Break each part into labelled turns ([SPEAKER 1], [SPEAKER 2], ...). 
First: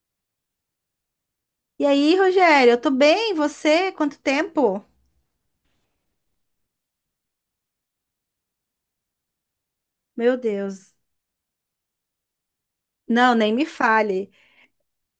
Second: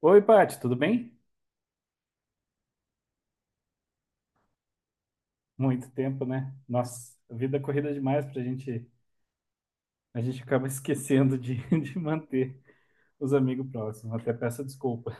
[SPEAKER 1] Oi, Paty, tudo bem?
[SPEAKER 2] E aí, Rogério, eu tô bem, e você? Quanto tempo?
[SPEAKER 1] Muito tempo, né? Nossa, a vida é corrida demais pra gente. A
[SPEAKER 2] Meu
[SPEAKER 1] gente acaba
[SPEAKER 2] Deus.
[SPEAKER 1] esquecendo de manter os
[SPEAKER 2] Não, nem me
[SPEAKER 1] amigos próximos.
[SPEAKER 2] fale.
[SPEAKER 1] Até peço desculpa.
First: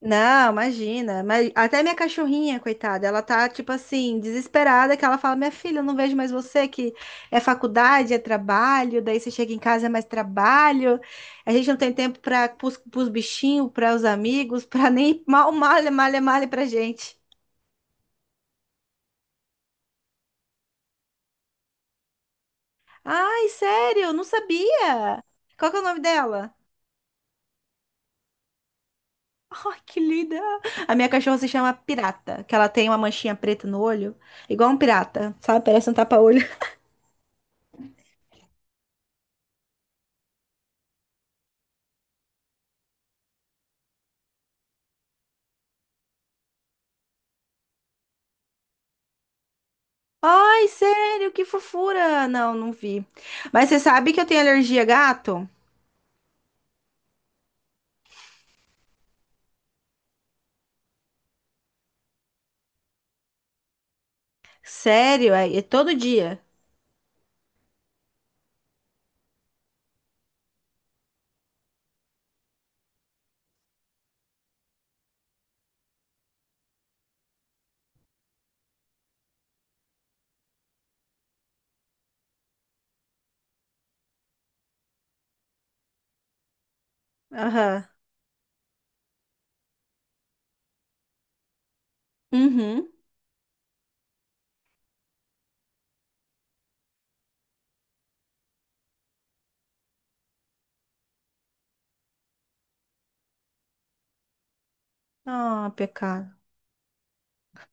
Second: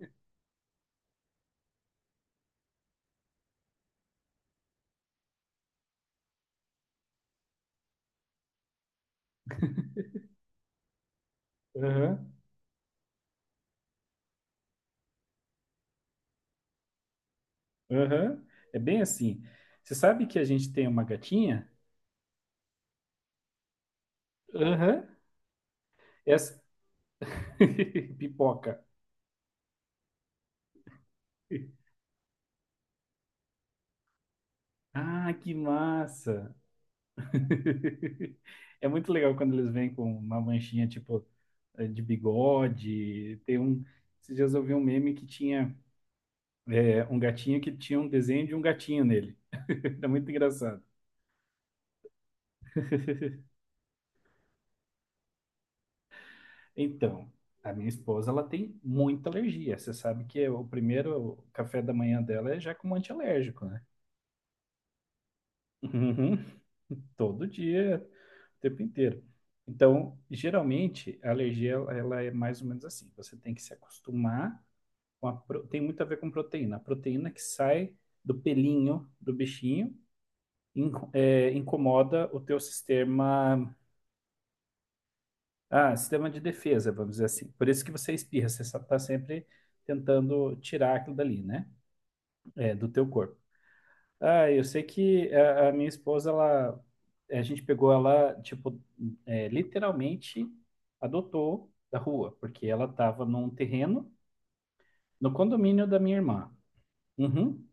[SPEAKER 2] Não, imagina. Mas até minha cachorrinha, coitada, ela tá tipo assim, desesperada, que ela fala: "Minha filha, eu não vejo mais você, que é faculdade, é trabalho, daí você chega em casa é mais trabalho. A gente não tem tempo
[SPEAKER 1] Aham,
[SPEAKER 2] para os bichinhos, para os amigos, para nem mal malha, malha, malha pra gente."
[SPEAKER 1] aham. É bem assim. Você sabe que a gente tem uma gatinha?
[SPEAKER 2] Ai, sério, não
[SPEAKER 1] Aham.
[SPEAKER 2] sabia. Qual que é o nome dela?
[SPEAKER 1] Essa. Pipoca.
[SPEAKER 2] Ai, que linda! A minha cachorra se chama Pirata, que ela tem uma manchinha preta no olho, igual um
[SPEAKER 1] Ah,
[SPEAKER 2] pirata,
[SPEAKER 1] que
[SPEAKER 2] sabe? Parece um tapa-olho.
[SPEAKER 1] massa! É muito legal quando eles vêm com uma manchinha tipo de bigode. Tem um. Esses dias eu vi um meme que tinha. É, um gatinho que tinha um desenho de um gatinho nele. Era muito
[SPEAKER 2] Ai,
[SPEAKER 1] engraçado.
[SPEAKER 2] sério, que fofura! Não, não vi. Mas você sabe que eu tenho alergia a gato?
[SPEAKER 1] Então, a minha esposa, ela tem muita alergia. Você sabe que o primeiro café da manhã dela é já com um antialérgico, né?
[SPEAKER 2] Sério, é, é todo
[SPEAKER 1] Uhum.
[SPEAKER 2] dia.
[SPEAKER 1] Todo dia, o tempo inteiro. Então, geralmente, a alergia, ela é mais ou menos assim. Você tem que se acostumar. Tem muito a ver com proteína. A proteína que sai do pelinho do bichinho incomoda o teu sistema. Ah, sistema de defesa, vamos dizer assim. Por isso
[SPEAKER 2] Aham.
[SPEAKER 1] que você espirra, você está sempre tentando tirar aquilo dali, né? É, do
[SPEAKER 2] Uhum.
[SPEAKER 1] teu corpo. Ah, eu sei que a minha esposa, ela, a gente pegou ela, tipo, literalmente adotou da rua, porque ela estava num terreno no
[SPEAKER 2] Ah,
[SPEAKER 1] condomínio da minha
[SPEAKER 2] pecado.
[SPEAKER 1] irmã. Uhum.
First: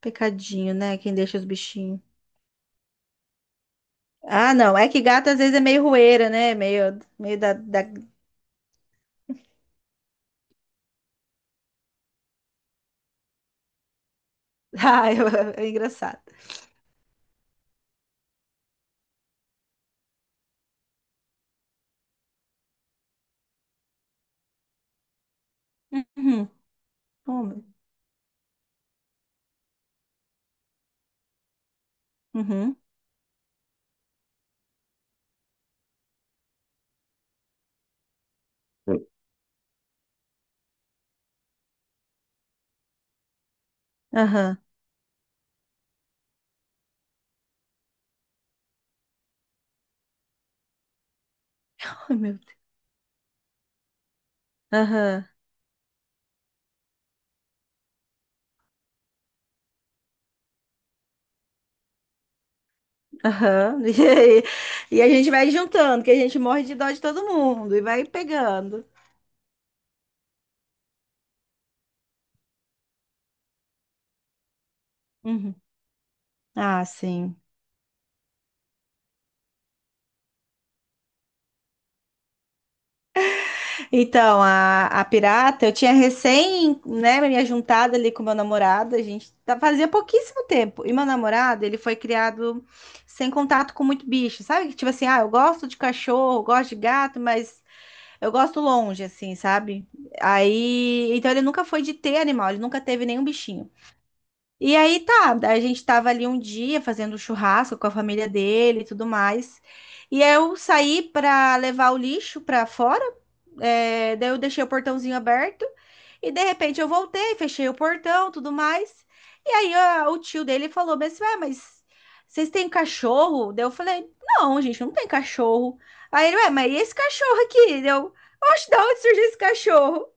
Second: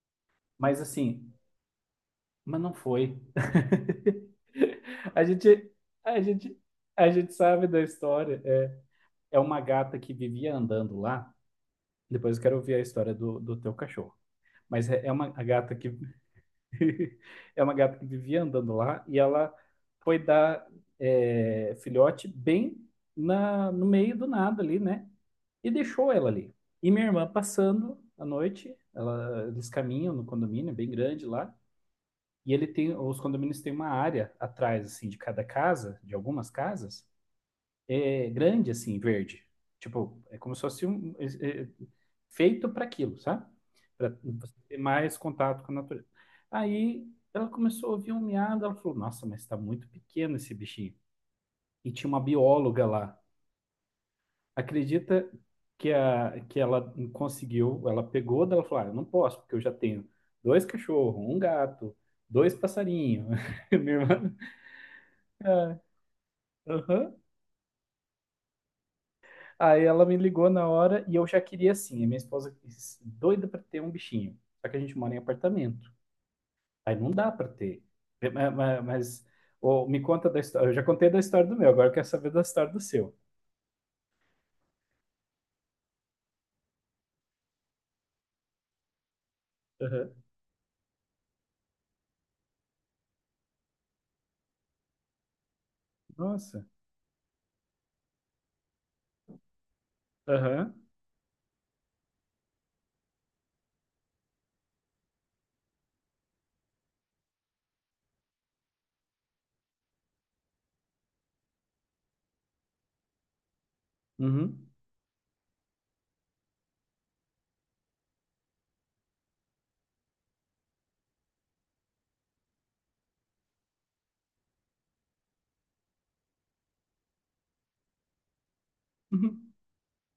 [SPEAKER 2] Pecadinho,
[SPEAKER 1] Mas
[SPEAKER 2] né? Quem
[SPEAKER 1] assim,
[SPEAKER 2] deixa os bichinhos.
[SPEAKER 1] mas não foi.
[SPEAKER 2] Ah, não. É que
[SPEAKER 1] A
[SPEAKER 2] gato às vezes é
[SPEAKER 1] gente,
[SPEAKER 2] meio
[SPEAKER 1] a
[SPEAKER 2] rueira, né?
[SPEAKER 1] gente,
[SPEAKER 2] Meio,
[SPEAKER 1] a gente
[SPEAKER 2] meio da,
[SPEAKER 1] sabe da
[SPEAKER 2] da...
[SPEAKER 1] história. É uma gata que vivia andando lá. Depois eu quero ouvir a história do teu cachorro. Mas é
[SPEAKER 2] Ah, eu-
[SPEAKER 1] uma a
[SPEAKER 2] é
[SPEAKER 1] gata que
[SPEAKER 2] engraçado.
[SPEAKER 1] é uma gata que vivia andando lá e ela foi dar filhote bem no meio do nada ali, né? E deixou ela
[SPEAKER 2] Uhum.
[SPEAKER 1] ali. E minha irmã
[SPEAKER 2] Oh, meu-
[SPEAKER 1] passando à noite, eles caminham no condomínio bem grande lá. E
[SPEAKER 2] Uhum.
[SPEAKER 1] os condomínios têm uma área atrás, assim, de cada casa, de algumas casas, grande, assim, verde. Tipo, é como se fosse um, feito para aquilo, sabe? Para você
[SPEAKER 2] Aham.
[SPEAKER 1] ter mais contato com a natureza. Aí ela começou a ouvir um miado, ela falou: "Nossa, mas está muito pequeno esse bichinho." E tinha
[SPEAKER 2] Ai,
[SPEAKER 1] uma
[SPEAKER 2] meu Deus.
[SPEAKER 1] bióloga lá. Acredita
[SPEAKER 2] Aham.
[SPEAKER 1] que ela conseguiu, ela pegou dela e falou: "Eu não posso, porque eu já tenho dois cachorros, um gato, dois passarinhos."
[SPEAKER 2] Aham.
[SPEAKER 1] Minha
[SPEAKER 2] E
[SPEAKER 1] irmã.
[SPEAKER 2] aí, e a gente vai
[SPEAKER 1] Ah,
[SPEAKER 2] juntando, que a gente morre de dó de
[SPEAKER 1] aham.
[SPEAKER 2] todo mundo e vai pegando.
[SPEAKER 1] Aí ela me ligou na hora e eu já queria assim. A minha esposa doida para ter um bichinho. Só que a gente mora em
[SPEAKER 2] Uhum.
[SPEAKER 1] apartamento.
[SPEAKER 2] Ah,
[SPEAKER 1] Aí não dá
[SPEAKER 2] sim.
[SPEAKER 1] para ter. É, Mas, ô, me conta da história. Eu já contei da história do meu, agora eu quero saber da história do seu.
[SPEAKER 2] Então, a pirata, eu tinha recém, né, me juntado ali com meu namorado, a gente tá- fazia
[SPEAKER 1] Aham.
[SPEAKER 2] pouquíssimo tempo. E meu namorado, ele foi criado sem contato com muito bicho, sabe? Tipo assim, ah, eu gosto de cachorro,
[SPEAKER 1] Nossa.
[SPEAKER 2] gosto de gato, mas eu gosto longe, assim, sabe?
[SPEAKER 1] Aham.
[SPEAKER 2] Aí, então ele nunca foi de ter animal, ele nunca teve nenhum bichinho. E aí tá, a gente tava ali um dia fazendo churrasco com a família dele e tudo mais. E aí eu saí pra levar o lixo pra fora, é, daí eu deixei o
[SPEAKER 1] Uhum.
[SPEAKER 2] portãozinho aberto. E de repente eu voltei, fechei o portão, tudo mais. E aí o tio dele falou, mas, ué, mas vocês têm cachorro? Daí eu falei, não, gente, não tem cachorro. Aí ele, ué, mas e esse cachorro aqui? Daí eu, oxe, da onde surgiu esse
[SPEAKER 1] Uhum.
[SPEAKER 2] cachorro?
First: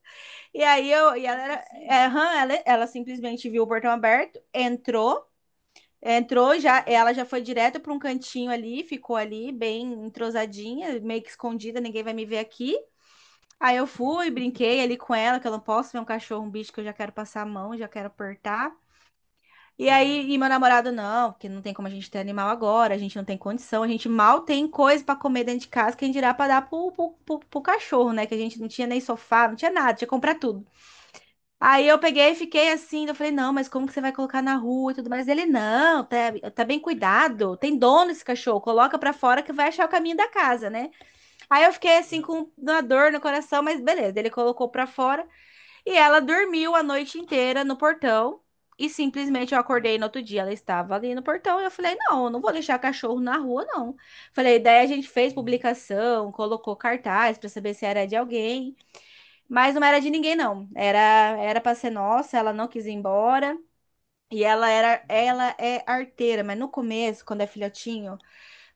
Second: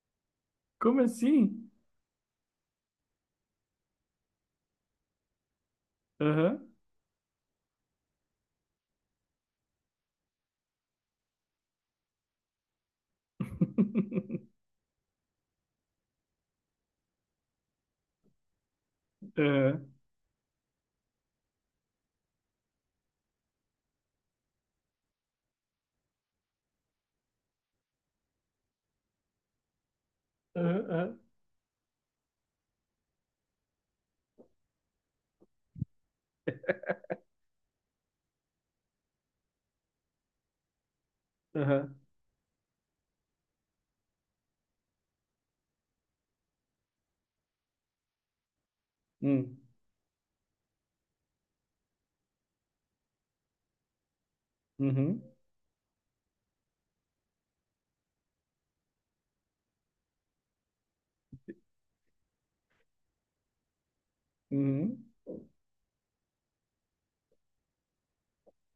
[SPEAKER 2] E aí
[SPEAKER 1] Como
[SPEAKER 2] eu, e ela,
[SPEAKER 1] assim?
[SPEAKER 2] era, aham, ela simplesmente viu o portão aberto, entrou, entrou
[SPEAKER 1] Aham.
[SPEAKER 2] já, ela já foi direto para um cantinho ali, ficou ali bem entrosadinha, meio que escondida, ninguém vai me ver aqui. Aí eu fui, brinquei ali com ela, que eu não posso ver um cachorro, um bicho que eu já quero passar a mão, já quero apertar.
[SPEAKER 1] Aham.
[SPEAKER 2] E aí, e meu namorado, não, porque não tem como a gente ter animal agora, a gente não tem condição, a gente mal tem coisa para comer dentro de casa, quem dirá para dar pro cachorro, né? Que a gente não tinha nem sofá, não tinha nada, tinha que comprar tudo.
[SPEAKER 1] Aham. Aham.
[SPEAKER 2] Aí eu peguei e fiquei assim, eu falei, não, mas como que você vai colocar na rua e tudo mais? Ele, não, tá, tá bem cuidado, tem dono esse cachorro, coloca pra fora que vai achar o caminho da casa, né? Aí eu
[SPEAKER 1] Aham.
[SPEAKER 2] fiquei assim com uma dor no coração, mas beleza, ele colocou pra fora e ela dormiu a noite inteira no portão e simplesmente
[SPEAKER 1] Hum.
[SPEAKER 2] eu acordei no outro dia, ela estava ali no portão e eu falei, não, eu não vou deixar cachorro na rua, não. Falei, daí a gente
[SPEAKER 1] Uhum.
[SPEAKER 2] fez publicação, colocou cartaz pra saber se era de alguém mas não era de ninguém, não. Era para ser nossa, ela não quis ir embora. E ela era,
[SPEAKER 1] Uhum.
[SPEAKER 2] ela é arteira, mas no começo, quando é filhotinho,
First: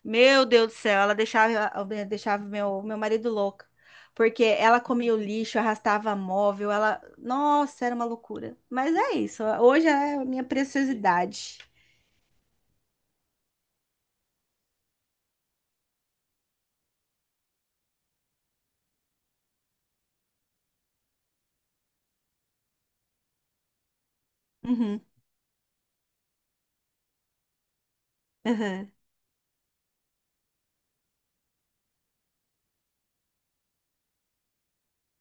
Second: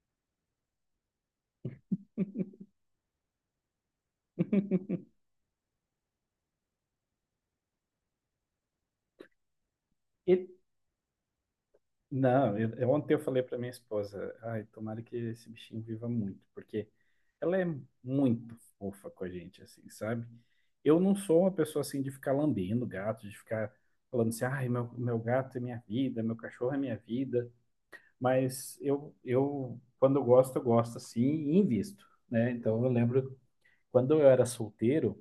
[SPEAKER 2] meu Deus do céu, ela deixava, deixava meu marido louco. Porque ela comia o lixo, arrastava móvel, ela. Nossa, era uma loucura. Mas é isso. Hoje é a minha
[SPEAKER 1] E
[SPEAKER 2] preciosidade.
[SPEAKER 1] Não, ontem eu falei para minha esposa, ai, tomara que esse bichinho viva muito, porque ela é muito fofa com a gente, assim, sabe? Eu não sou uma pessoa assim de ficar lambendo gato, de ficar falando assim, ai, meu,
[SPEAKER 2] Uhum.
[SPEAKER 1] meu gato é minha vida, meu cachorro é minha vida, mas
[SPEAKER 2] Uhum.
[SPEAKER 1] eu quando eu gosto assim e invisto, né? Então eu lembro quando eu era solteiro,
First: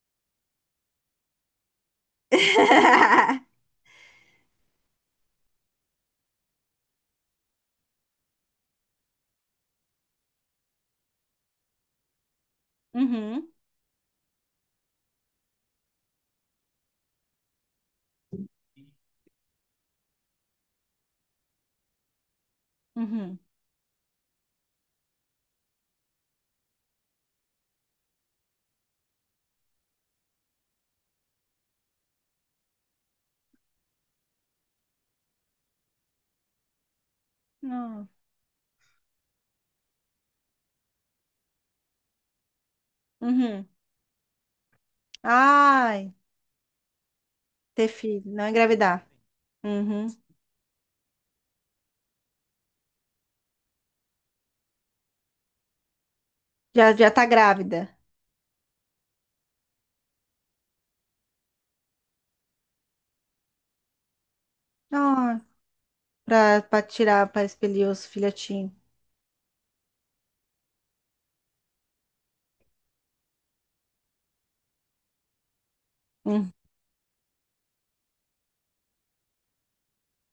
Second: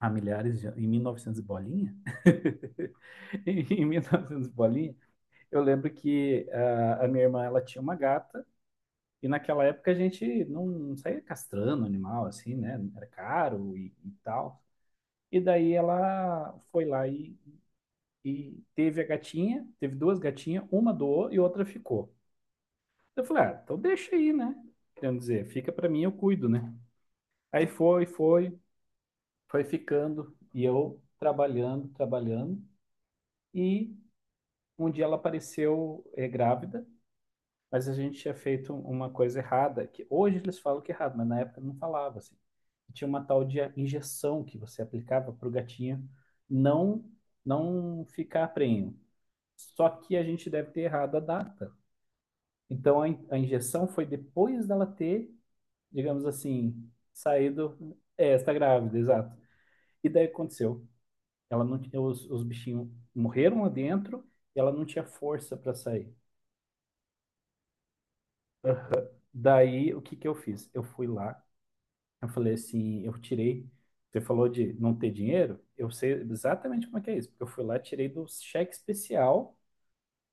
[SPEAKER 1] há milhares de, anos- em 1900 e bolinha, em 1900 e novecentos e bolinha, eu lembro que a minha irmã, ela tinha uma gata, e naquela época a gente não saía castrando animal, assim, né? Era
[SPEAKER 2] Uhum.
[SPEAKER 1] caro e tal. E daí ela foi lá e teve a gatinha, teve duas gatinhas, uma doou e outra ficou. Eu
[SPEAKER 2] Uhum.
[SPEAKER 1] falei, ah, então deixa aí, né? Querendo dizer, fica pra mim, eu cuido, né? Aí foi ficando, e eu trabalhando, trabalhando, e um dia ela apareceu grávida, mas a
[SPEAKER 2] Não.
[SPEAKER 1] gente tinha feito uma coisa errada, que hoje eles falam que é errado, mas na época não falava assim. Tinha uma tal de
[SPEAKER 2] Uhum.
[SPEAKER 1] injeção que você aplicava para o gatinho
[SPEAKER 2] Ai,
[SPEAKER 1] não
[SPEAKER 2] ter
[SPEAKER 1] não
[SPEAKER 2] filho,
[SPEAKER 1] ficar
[SPEAKER 2] não
[SPEAKER 1] prenho.
[SPEAKER 2] engravidar.
[SPEAKER 1] Só
[SPEAKER 2] Uhum.
[SPEAKER 1] que a gente deve ter errado a data. Então a injeção foi depois dela ter, digamos assim,
[SPEAKER 2] Já, já tá
[SPEAKER 1] saído.
[SPEAKER 2] grávida.
[SPEAKER 1] É, está grávida, exato. E daí aconteceu. Ela não tinha, os bichinhos morreram lá dentro e ela não tinha
[SPEAKER 2] Ah,
[SPEAKER 1] força para sair.
[SPEAKER 2] pra, pra tirar, pra expelir os filhotinhos.
[SPEAKER 1] Daí o que que eu fiz? Eu fui lá, eu falei assim, eu tirei. Você falou de não ter dinheiro? Eu sei
[SPEAKER 2] Hum.
[SPEAKER 1] exatamente como é que é isso, porque eu fui lá, tirei do cheque especial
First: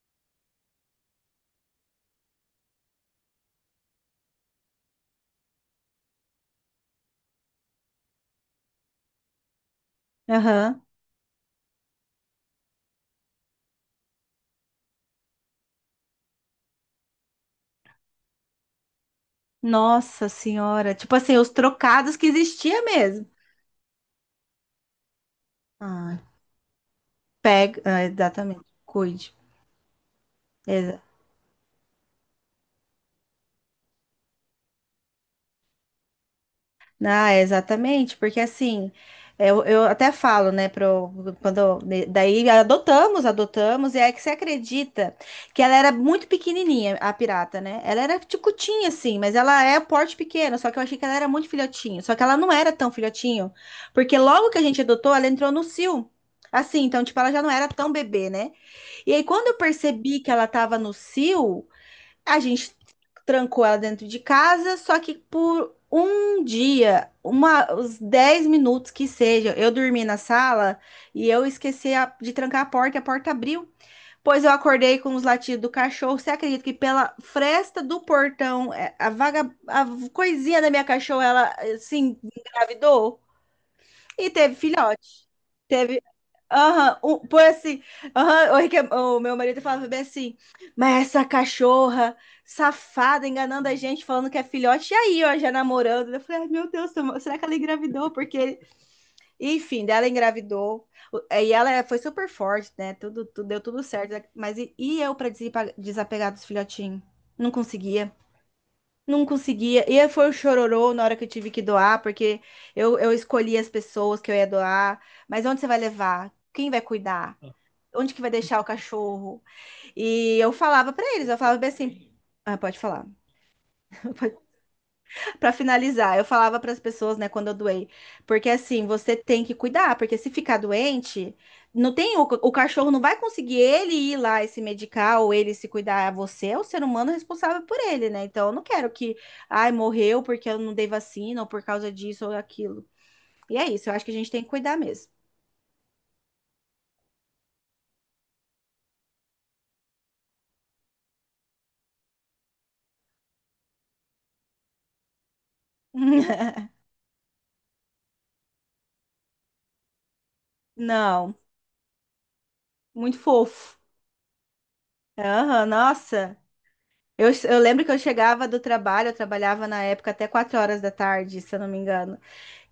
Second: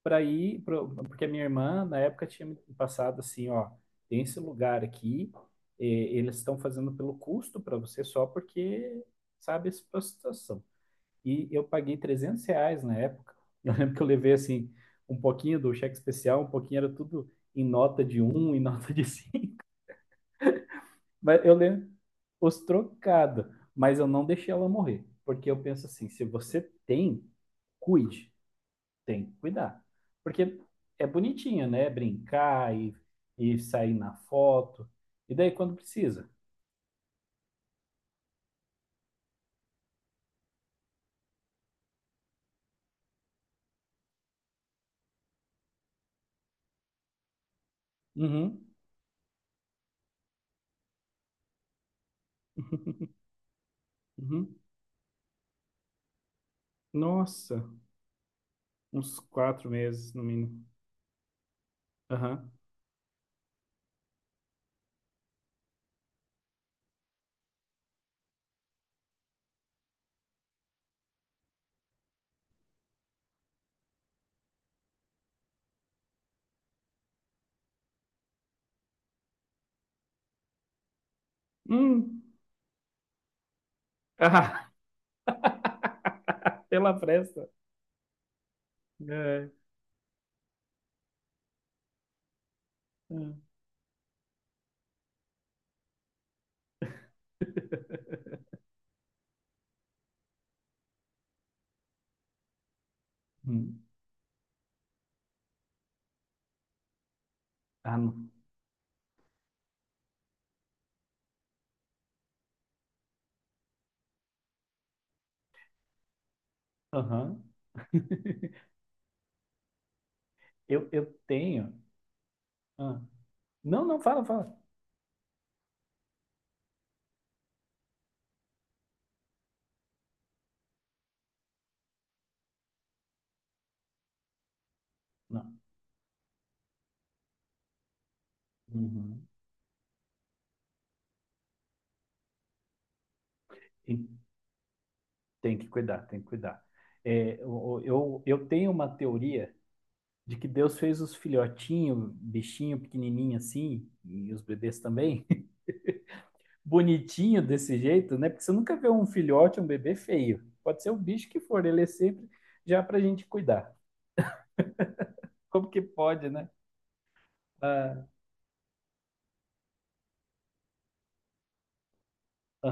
[SPEAKER 1] porque a minha irmã na época tinha me passado assim, ó, tem esse lugar aqui, eh, eles estão fazendo pelo custo para você só porque sabe essa situação.
[SPEAKER 2] Aham.
[SPEAKER 1] E eu paguei R$ 300 na época. Eu lembro que eu levei assim um pouquinho do cheque especial, um pouquinho era tudo em nota de um, em nota de
[SPEAKER 2] Nossa senhora. Tipo assim,
[SPEAKER 1] mas
[SPEAKER 2] os
[SPEAKER 1] eu lembro
[SPEAKER 2] trocados que
[SPEAKER 1] os
[SPEAKER 2] existia mesmo.
[SPEAKER 1] trocados, mas eu não deixei ela morrer. Porque eu penso assim,
[SPEAKER 2] Ah,
[SPEAKER 1] se você tem,
[SPEAKER 2] pega. Ah,
[SPEAKER 1] cuide.
[SPEAKER 2] exatamente.
[SPEAKER 1] Tem
[SPEAKER 2] Cuide.
[SPEAKER 1] que cuidar. Porque é bonitinho, né? Brincar e sair na foto. E daí quando precisa.
[SPEAKER 2] Ah, exatamente, porque assim, eu até falo, né, pro, quando, né, daí adotamos, adotamos, e aí que você acredita que ela era muito pequenininha, a pirata, né? Ela era
[SPEAKER 1] Uhum.
[SPEAKER 2] ticutinha, assim, mas ela é porte pequeno, só que eu achei que ela era muito filhotinho, só que ela não era tão filhotinho, porque logo
[SPEAKER 1] Uhum.
[SPEAKER 2] que a gente adotou, ela entrou no cio, assim, então, tipo, ela já não
[SPEAKER 1] Nossa,
[SPEAKER 2] era tão bebê, né? E
[SPEAKER 1] uns
[SPEAKER 2] aí, quando eu
[SPEAKER 1] 4 meses
[SPEAKER 2] percebi
[SPEAKER 1] no
[SPEAKER 2] que ela
[SPEAKER 1] mínimo.
[SPEAKER 2] tava no cio, a
[SPEAKER 1] Aham.
[SPEAKER 2] gente trancou ela dentro de casa, só que por um dia, uma, os 10 minutos que seja, eu dormi na sala e eu esqueci de trancar a porta e a porta abriu. Pois eu acordei com os latidos do cachorro. Você acredita que pela fresta do portão, é, a vaga, a coisinha da minha cachorra, ela assim
[SPEAKER 1] Hum.
[SPEAKER 2] engravidou? E teve
[SPEAKER 1] Ah.
[SPEAKER 2] filhote. Teve.
[SPEAKER 1] Pela
[SPEAKER 2] Aham, um- foi
[SPEAKER 1] pressa.
[SPEAKER 2] assim. Aham, o, o meu
[SPEAKER 1] É.
[SPEAKER 2] marido falava bem assim, mas essa cachorra safada
[SPEAKER 1] É.
[SPEAKER 2] enganando a gente, falando que é filhote, e aí, ó, já namorando. Eu falei, ai meu Deus, será que ela engravidou? Porque, enfim, dela engravidou. E ela é, foi super forte, né? Tudo, tudo- deu tudo
[SPEAKER 1] Hum.
[SPEAKER 2] certo. Mas e eu pra desapegar dos filhotinhos? Não
[SPEAKER 1] Ah,
[SPEAKER 2] conseguia.
[SPEAKER 1] não.
[SPEAKER 2] Não conseguia. E aí foi o chororô na hora que eu tive que doar, porque eu escolhi as pessoas que eu ia doar. Mas onde você vai levar? Quem vai cuidar?
[SPEAKER 1] Aham.
[SPEAKER 2] Onde que vai deixar o cachorro? E eu
[SPEAKER 1] Eu,
[SPEAKER 2] falava pra
[SPEAKER 1] eu
[SPEAKER 2] eles, eu falava bem
[SPEAKER 1] tenho.
[SPEAKER 2] assim. Ah, pode
[SPEAKER 1] Ah,
[SPEAKER 2] falar.
[SPEAKER 1] não, não, fala, fala.
[SPEAKER 2] Pra finalizar, eu falava para as pessoas, né, quando eu doei, porque assim, você tem que cuidar, porque se ficar doente, não tem o cachorro não vai conseguir ele ir lá e se medicar ou ele
[SPEAKER 1] Não.
[SPEAKER 2] se cuidar, você é o ser humano responsável por ele, né? Então eu não quero que,
[SPEAKER 1] Uhum.
[SPEAKER 2] ai, morreu porque eu não dei vacina ou por causa disso ou aquilo. E é isso, eu
[SPEAKER 1] E
[SPEAKER 2] acho que a gente tem que cuidar mesmo.
[SPEAKER 1] tem que cuidar, tem que cuidar. É, eu tenho uma teoria de que Deus fez os filhotinhos, bichinho pequenininho assim, e os bebês também, bonitinho desse jeito, né? Porque você nunca vê um filhote, um bebê feio. Pode ser o bicho
[SPEAKER 2] Não,
[SPEAKER 1] que for, ele é sempre já pra
[SPEAKER 2] muito
[SPEAKER 1] gente cuidar.
[SPEAKER 2] fofo. Aham,
[SPEAKER 1] Como que pode,
[SPEAKER 2] nossa.
[SPEAKER 1] né?
[SPEAKER 2] Eu lembro que eu
[SPEAKER 1] Ah,
[SPEAKER 2] chegava do trabalho, eu trabalhava na época até 4 horas da tarde, se eu não me engano.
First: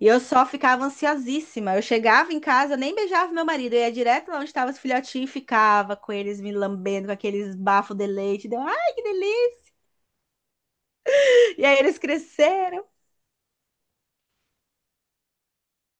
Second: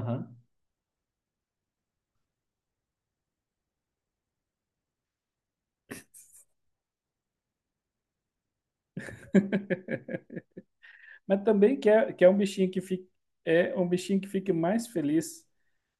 [SPEAKER 2] E eu só ficava ansiosíssima. Eu chegava em casa, eu nem beijava meu marido, eu ia direto lá onde estavam os filhotinhos e ficava com eles me lambendo, com aqueles bafos de leite. Deu, ai, que delícia!
[SPEAKER 1] Mas
[SPEAKER 2] E
[SPEAKER 1] também
[SPEAKER 2] aí
[SPEAKER 1] que
[SPEAKER 2] eles
[SPEAKER 1] é, que é um bichinho que
[SPEAKER 2] cresceram.
[SPEAKER 1] fica, é um bichinho que fique mais feliz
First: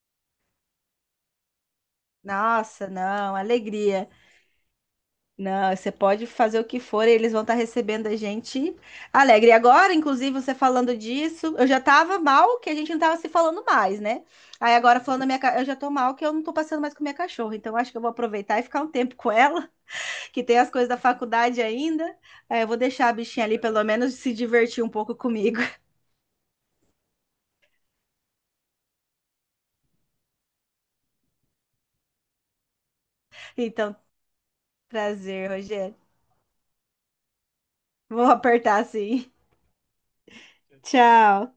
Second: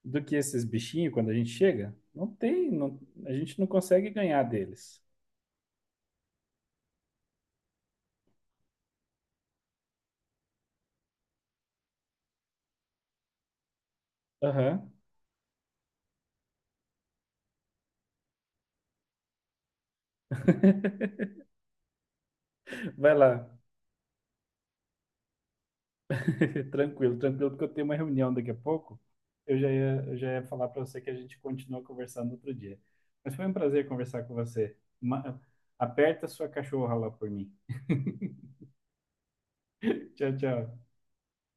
[SPEAKER 1] do que esses bichinhos quando a gente chega? Não tem,
[SPEAKER 2] Nossa,
[SPEAKER 1] não- A
[SPEAKER 2] não,
[SPEAKER 1] gente não
[SPEAKER 2] alegria.
[SPEAKER 1] consegue ganhar deles.
[SPEAKER 2] Não, você pode fazer o que for, eles vão estar recebendo a gente alegre. E agora, inclusive, você falando disso, eu já tava mal que a gente não tava se falando mais, né? Aí
[SPEAKER 1] Aham.
[SPEAKER 2] agora falando da minha, ca- eu já tô mal que eu não tô passando mais com minha cachorra, então acho que eu vou aproveitar e ficar um tempo com ela, que tem as coisas da faculdade ainda. Aí eu vou deixar a
[SPEAKER 1] Vai
[SPEAKER 2] bichinha
[SPEAKER 1] lá.
[SPEAKER 2] ali pelo menos se divertir um pouco comigo.
[SPEAKER 1] Tranquilo, tranquilo, porque eu tenho uma reunião daqui a pouco. Eu já ia falar para você que a gente continua conversando outro dia. Mas foi um prazer
[SPEAKER 2] Então,
[SPEAKER 1] conversar com você.
[SPEAKER 2] prazer, Rogério.
[SPEAKER 1] Aperta sua cachorra lá por mim.
[SPEAKER 2] Vou apertar sim.
[SPEAKER 1] Tchau, tchau.
[SPEAKER 2] Tchau.